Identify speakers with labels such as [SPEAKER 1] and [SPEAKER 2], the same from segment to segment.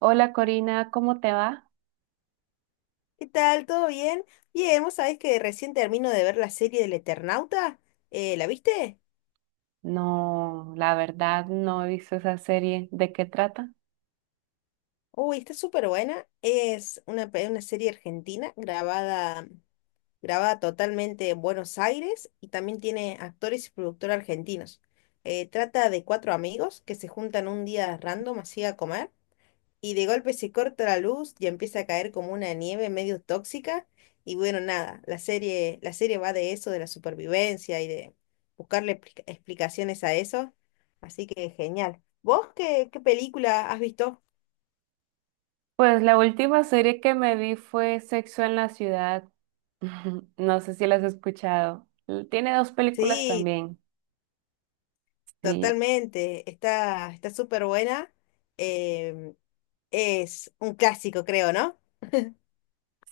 [SPEAKER 1] Hola Corina, ¿cómo te va?
[SPEAKER 2] ¿Qué tal? ¿Todo bien? Bien, vos sabés que recién termino de ver la serie del Eternauta. ¿La viste?
[SPEAKER 1] No, la verdad no he visto esa serie. ¿De qué trata?
[SPEAKER 2] Uy, está súper buena. Una serie argentina grabada, grabada totalmente en Buenos Aires y también tiene actores y productores argentinos. Trata de cuatro amigos que se juntan un día random así a comer. Y de golpe se corta la luz y empieza a caer como una nieve medio tóxica. Y bueno, nada, la serie va de eso, de la supervivencia y de explicaciones a eso. Así que genial. ¿Vos qué película has visto?
[SPEAKER 1] Pues la última serie que me vi fue Sexo en la Ciudad. No sé si la has escuchado. Tiene dos películas
[SPEAKER 2] Sí,
[SPEAKER 1] también. Sí,
[SPEAKER 2] totalmente. Está súper buena. Em, es un clásico, creo, ¿no?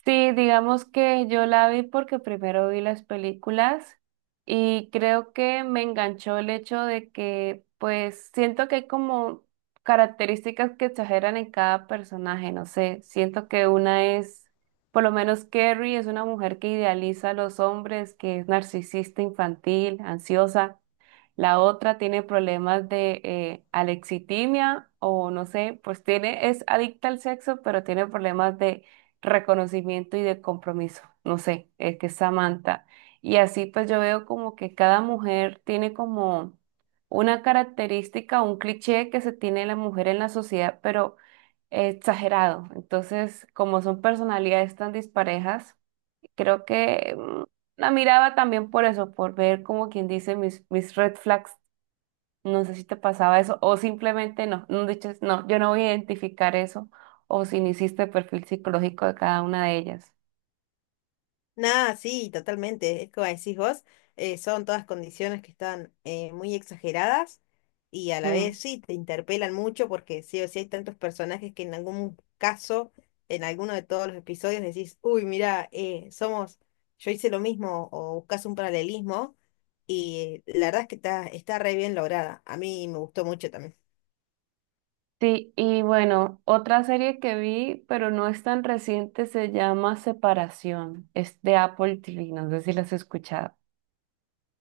[SPEAKER 1] sí, digamos que yo la vi porque primero vi las películas y creo que me enganchó el hecho de que pues siento que hay como características que exageran en cada personaje, no sé, siento que una es, por lo menos Carrie es una mujer que idealiza a los hombres, que es narcisista, infantil, ansiosa. La otra tiene problemas de alexitimia o no sé, pues tiene, es adicta al sexo, pero tiene problemas de reconocimiento y de compromiso. No sé, es que es Samantha. Y así pues yo veo como que cada mujer tiene como una característica, un cliché que se tiene la mujer en la sociedad, pero exagerado. Entonces, como son personalidades tan disparejas, creo que la miraba también por eso, por ver como quien dice mis red flags, no sé si te pasaba eso o simplemente no, no dices, no, yo no voy a identificar eso o si no hiciste el perfil psicológico de cada una de ellas.
[SPEAKER 2] Nada, sí, totalmente. Es como decís vos, son todas condiciones que están muy exageradas y a la
[SPEAKER 1] Mm.
[SPEAKER 2] vez sí te interpelan mucho porque sí o sí hay tantos personajes que en algún caso, en alguno de todos los episodios decís, uy, mira, somos, yo hice lo mismo o buscas un paralelismo y la verdad es que está, está re bien lograda. A mí me gustó mucho también.
[SPEAKER 1] Sí, y bueno, otra serie que vi, pero no es tan reciente, se llama Separación. Es de Apple TV, no sé si las has escuchado.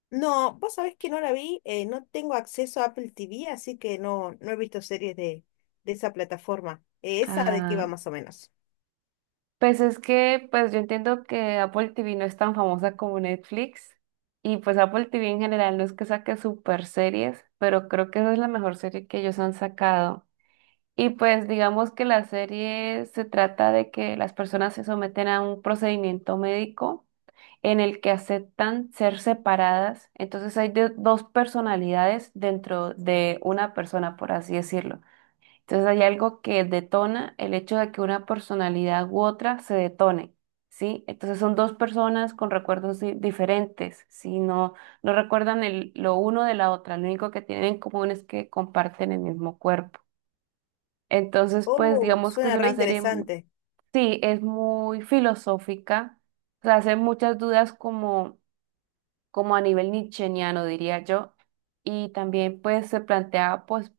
[SPEAKER 2] No, vos sabés que no la vi, no tengo acceso a Apple TV, así que no, no he visto series de esa plataforma. ¿Esa de qué va
[SPEAKER 1] Ah,
[SPEAKER 2] más o menos?
[SPEAKER 1] pues es que, pues yo entiendo que Apple TV no es tan famosa como Netflix y pues Apple TV en general no es que saque super series, pero creo que esa es la mejor serie que ellos han sacado. Y pues digamos que la serie se trata de que las personas se someten a un procedimiento médico en el que aceptan ser separadas. Entonces hay dos personalidades dentro de una persona, por así decirlo. Entonces hay algo que detona el hecho de que una personalidad u otra se detone, ¿sí? Entonces son dos personas con recuerdos diferentes, ¿sí? No, no recuerdan lo uno de la otra. Lo único que tienen en común es que comparten el mismo cuerpo. Entonces, pues
[SPEAKER 2] Oh,
[SPEAKER 1] digamos que es
[SPEAKER 2] suena re
[SPEAKER 1] una serie,
[SPEAKER 2] interesante.
[SPEAKER 1] sí, es muy filosófica, o sea, hace muchas dudas como, como a nivel nietzscheano, diría yo, y también pues se plantea pues,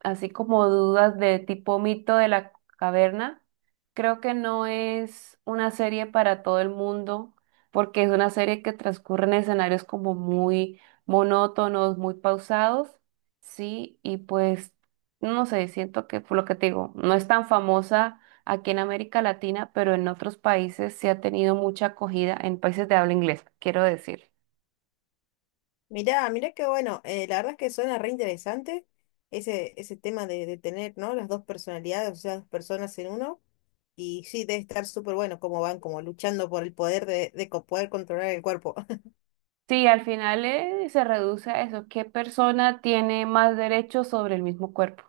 [SPEAKER 1] así como dudas de tipo mito de la caverna, creo que no es una serie para todo el mundo, porque es una serie que transcurre en escenarios como muy monótonos, muy pausados, sí, y pues, no sé, siento que por lo que te digo, no es tan famosa aquí en América Latina, pero en otros países sí ha tenido mucha acogida, en países de habla inglesa, quiero decir.
[SPEAKER 2] Mirá, mirá que bueno, la verdad es que suena re interesante ese tema de tener, ¿no? Las dos personalidades, o sea, dos personas en uno. Y sí, debe estar súper bueno cómo van como luchando por el poder poder controlar el cuerpo.
[SPEAKER 1] Sí, al final se reduce a eso, ¿qué persona tiene más derechos sobre el mismo cuerpo?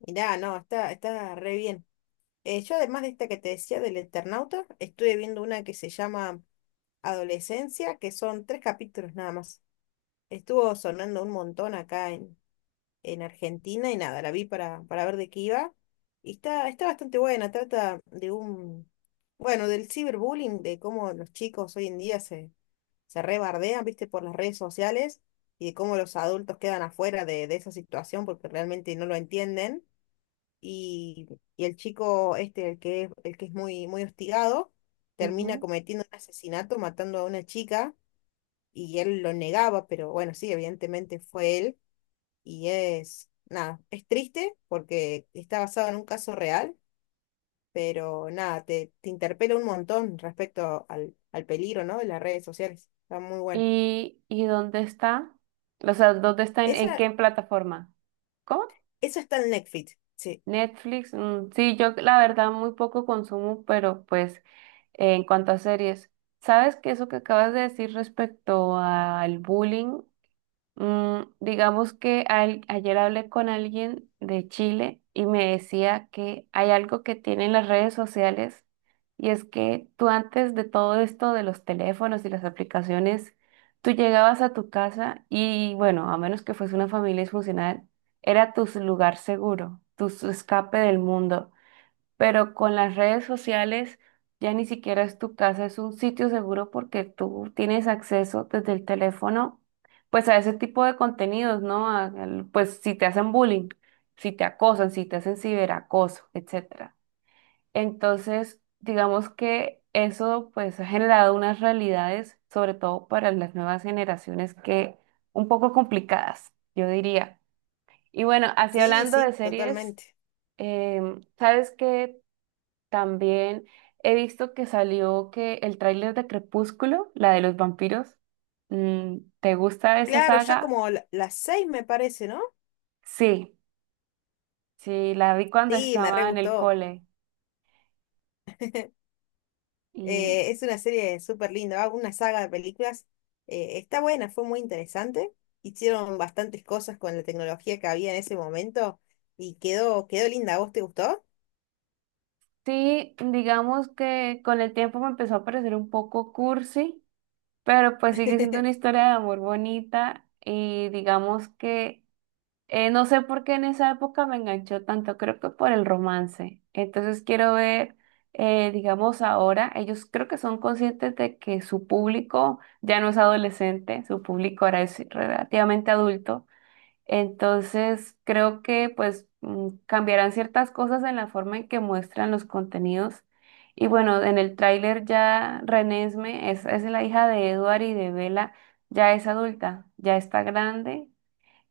[SPEAKER 2] Mirá, no, está, está re bien. Yo además de esta que te decía del Eternauta, estuve viendo una que se llama Adolescencia, que son tres capítulos nada más. Estuvo sonando un montón en Argentina y nada, la vi para ver de qué iba. Y está, está bastante buena, bueno, del ciberbullying, de cómo los chicos hoy en día se, se rebardean, viste, por las redes sociales y de cómo los adultos quedan afuera de esa situación porque realmente no lo entienden y, y el chico este, el que es muy, muy hostigado, termina
[SPEAKER 1] Ujú.
[SPEAKER 2] cometiendo un asesinato, matando a una chica, y él lo negaba, pero bueno, sí, evidentemente fue él, y es, nada, es triste porque está basado en un caso real, pero nada, te interpela un montón respecto al peligro, ¿no?, de las redes sociales. Está muy buena.
[SPEAKER 1] Y dónde está? O sea, ¿dónde está? En
[SPEAKER 2] Esa,
[SPEAKER 1] qué plataforma? ¿Cómo?
[SPEAKER 2] Esa está en Netflix, sí,
[SPEAKER 1] Netflix. Mm, sí, yo la verdad muy poco consumo, pero pues en cuanto a series, ¿sabes que eso que acabas de decir respecto al bullying? Mm, digamos que ayer hablé con alguien de Chile y me decía que hay algo que tienen las redes sociales y es que tú antes de todo esto de los teléfonos y las aplicaciones, tú llegabas a tu casa y bueno, a menos que fuese una familia disfuncional, era tu lugar seguro, tu escape del mundo, pero con las redes sociales ya ni siquiera es tu casa, es un sitio seguro porque tú tienes acceso desde el teléfono, pues a ese tipo de contenidos, ¿no? Pues si te hacen bullying, si te acosan, si te hacen ciberacoso, etcétera. Entonces, digamos que eso pues ha generado unas realidades, sobre todo para las nuevas generaciones, que un poco complicadas, yo diría. Y bueno, así
[SPEAKER 2] sí,
[SPEAKER 1] hablando de
[SPEAKER 2] sí,
[SPEAKER 1] series,
[SPEAKER 2] totalmente.
[SPEAKER 1] ¿sabes qué? También he visto que salió que el tráiler de Crepúsculo, la de los vampiros. Mm, ¿te gusta esa
[SPEAKER 2] Claro,
[SPEAKER 1] saga?
[SPEAKER 2] las seis me parece, ¿no?
[SPEAKER 1] Sí, sí, la vi cuando
[SPEAKER 2] Sí, me re
[SPEAKER 1] estaba en el
[SPEAKER 2] gustó.
[SPEAKER 1] cole. Y
[SPEAKER 2] Es una serie súper linda, ¿va? Una saga de películas. Está buena, fue muy interesante. Hicieron bastantes cosas con la tecnología que había en ese momento y quedó, quedó linda. ¿A vos te gustó?
[SPEAKER 1] sí, digamos que con el tiempo me empezó a parecer un poco cursi, pero pues sigue siendo una historia de amor bonita y digamos que... no sé por qué en esa época me enganchó tanto, creo que por el romance. Entonces quiero ver, digamos, ahora, ellos creo que son conscientes de que su público ya no es adolescente, su público ahora es relativamente adulto. Entonces creo que pues cambiarán ciertas cosas en la forma en que muestran los contenidos. Y bueno, en el tráiler ya Renesme es la hija de Edward y de Bella, ya es adulta, ya está grande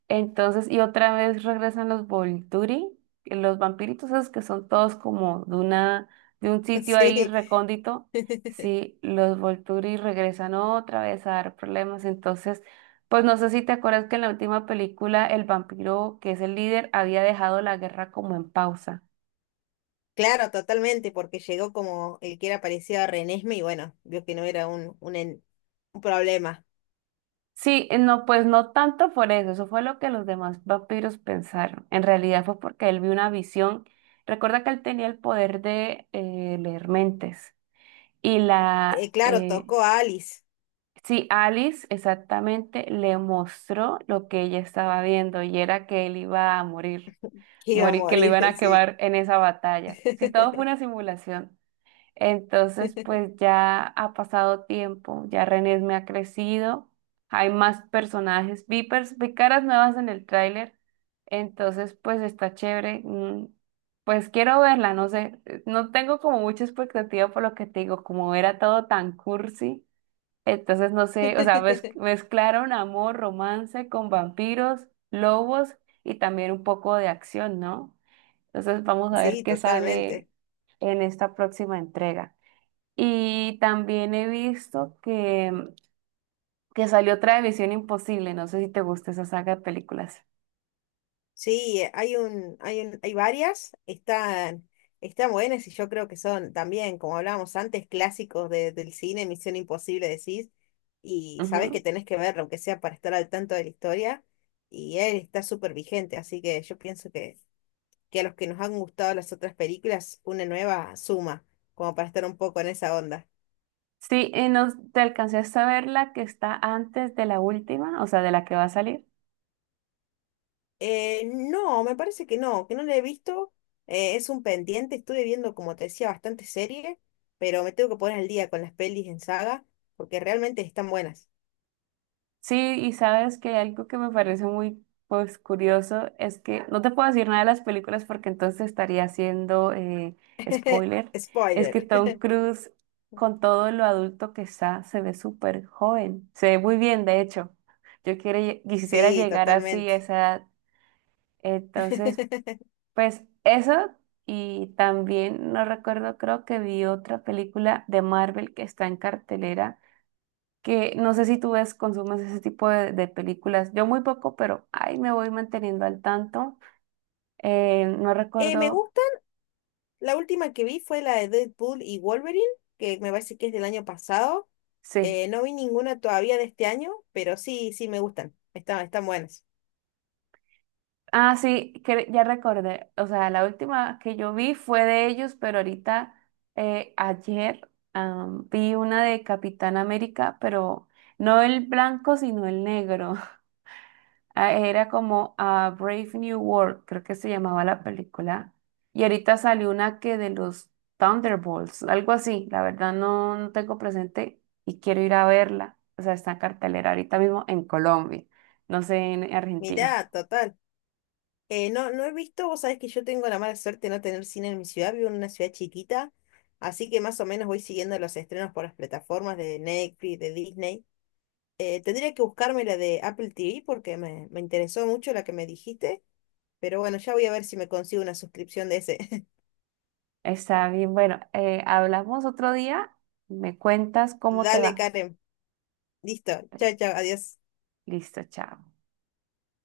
[SPEAKER 1] entonces, y otra vez regresan los Volturi, los vampiritos esos que son todos como de una, de un sitio ahí
[SPEAKER 2] Sí,
[SPEAKER 1] recóndito. Sí, los Volturi regresan otra vez a dar problemas. Entonces, pues no sé si te acuerdas que en la última película el vampiro, que es el líder, había dejado la guerra como en pausa.
[SPEAKER 2] claro, totalmente, porque llegó como el que era parecido a Renesme y bueno, vio que no era un problema.
[SPEAKER 1] Sí, no, pues no tanto por eso, eso fue lo que los demás vampiros pensaron. En realidad fue porque él vio una visión. Recuerda que él tenía el poder de leer mentes. Y la,
[SPEAKER 2] Claro, tocó a Alice,
[SPEAKER 1] sí, Alice exactamente le mostró lo que ella estaba viendo y era que él iba a morir,
[SPEAKER 2] que iba a
[SPEAKER 1] morir, que lo
[SPEAKER 2] morir,
[SPEAKER 1] iban a
[SPEAKER 2] sí.
[SPEAKER 1] quemar en esa batalla. Si todo fue una simulación. Entonces, pues ya ha pasado tiempo, ya René me ha crecido, hay más personajes, vi caras nuevas en el tráiler, entonces pues está chévere, pues quiero verla, no sé, no tengo como mucha expectativa por lo que te digo, como era todo tan cursi, entonces no sé, o sea, mezclaron amor, romance con vampiros, lobos y también un poco de acción, ¿no? Entonces vamos a ver
[SPEAKER 2] Sí,
[SPEAKER 1] qué sale
[SPEAKER 2] totalmente.
[SPEAKER 1] en esta próxima entrega. Y también he visto que salió otra de Misión Imposible. No sé si te gusta esa saga de películas.
[SPEAKER 2] Sí, hay varias, están, están buenas y yo creo que son también, como hablábamos antes, del cine, Misión Imposible decís, y sabés que
[SPEAKER 1] Ujú.
[SPEAKER 2] tenés que verlo, aunque sea para estar al tanto de la historia, y él está súper vigente, así que yo pienso que a los que nos han gustado las otras películas, una nueva suma, como para estar un poco en esa onda.
[SPEAKER 1] Sí, y no, ¿te alcancé a ver la que está antes de la última? O sea, de la que va a salir.
[SPEAKER 2] No, me parece que no la he visto. Es un pendiente, estuve viendo, como te decía, bastante serie, pero me tengo que poner al día con las pelis en saga, porque realmente están buenas.
[SPEAKER 1] Sí, y sabes que algo que me parece muy pues curioso es que no te puedo decir nada de las películas porque entonces estaría haciendo spoiler. Es que
[SPEAKER 2] Spoiler.
[SPEAKER 1] Tom Cruise, con todo lo adulto que está, se ve súper joven. Se ve muy bien, de hecho. Yo quiero, quisiera
[SPEAKER 2] Sí,
[SPEAKER 1] llegar así a
[SPEAKER 2] totalmente.
[SPEAKER 1] esa edad. Entonces, pues eso. Y también no recuerdo, creo que vi otra película de Marvel que está en cartelera que no sé si tú ves, consumes ese tipo de películas. Yo muy poco, pero ahí me voy manteniendo al tanto. No
[SPEAKER 2] Me
[SPEAKER 1] recuerdo,
[SPEAKER 2] gusta, la última que vi fue la de Deadpool y Wolverine, que me parece que es del año pasado.
[SPEAKER 1] sí.
[SPEAKER 2] No vi ninguna todavía de este año, pero sí, sí me gustan. Están, están buenas.
[SPEAKER 1] Ah, sí, que ya recordé. O sea, la última que yo vi fue de ellos, pero ahorita, ayer, vi una de Capitán América, pero no el blanco, sino el negro. Ah, era como a Brave New World, creo que se llamaba la película. Y ahorita salió una que de los Thunderbolts, algo así. La verdad no, no tengo presente y quiero ir a verla. O sea, está en cartelera ahorita mismo en Colombia, no sé, en Argentina.
[SPEAKER 2] Mirá, total. No he visto, vos sabés que yo tengo la mala suerte de no tener cine en mi ciudad, vivo en una ciudad chiquita, así que más o menos voy siguiendo los estrenos por las plataformas de Netflix, de Disney. Tendría que buscarme la de Apple TV porque me interesó mucho la que me dijiste, pero bueno, ya voy a ver si me consigo una suscripción de ese.
[SPEAKER 1] Está bien, bueno, hablamos otro día. Me cuentas cómo te
[SPEAKER 2] Dale,
[SPEAKER 1] va.
[SPEAKER 2] Karen. Listo. Chao, chao, adiós.
[SPEAKER 1] Listo, chao.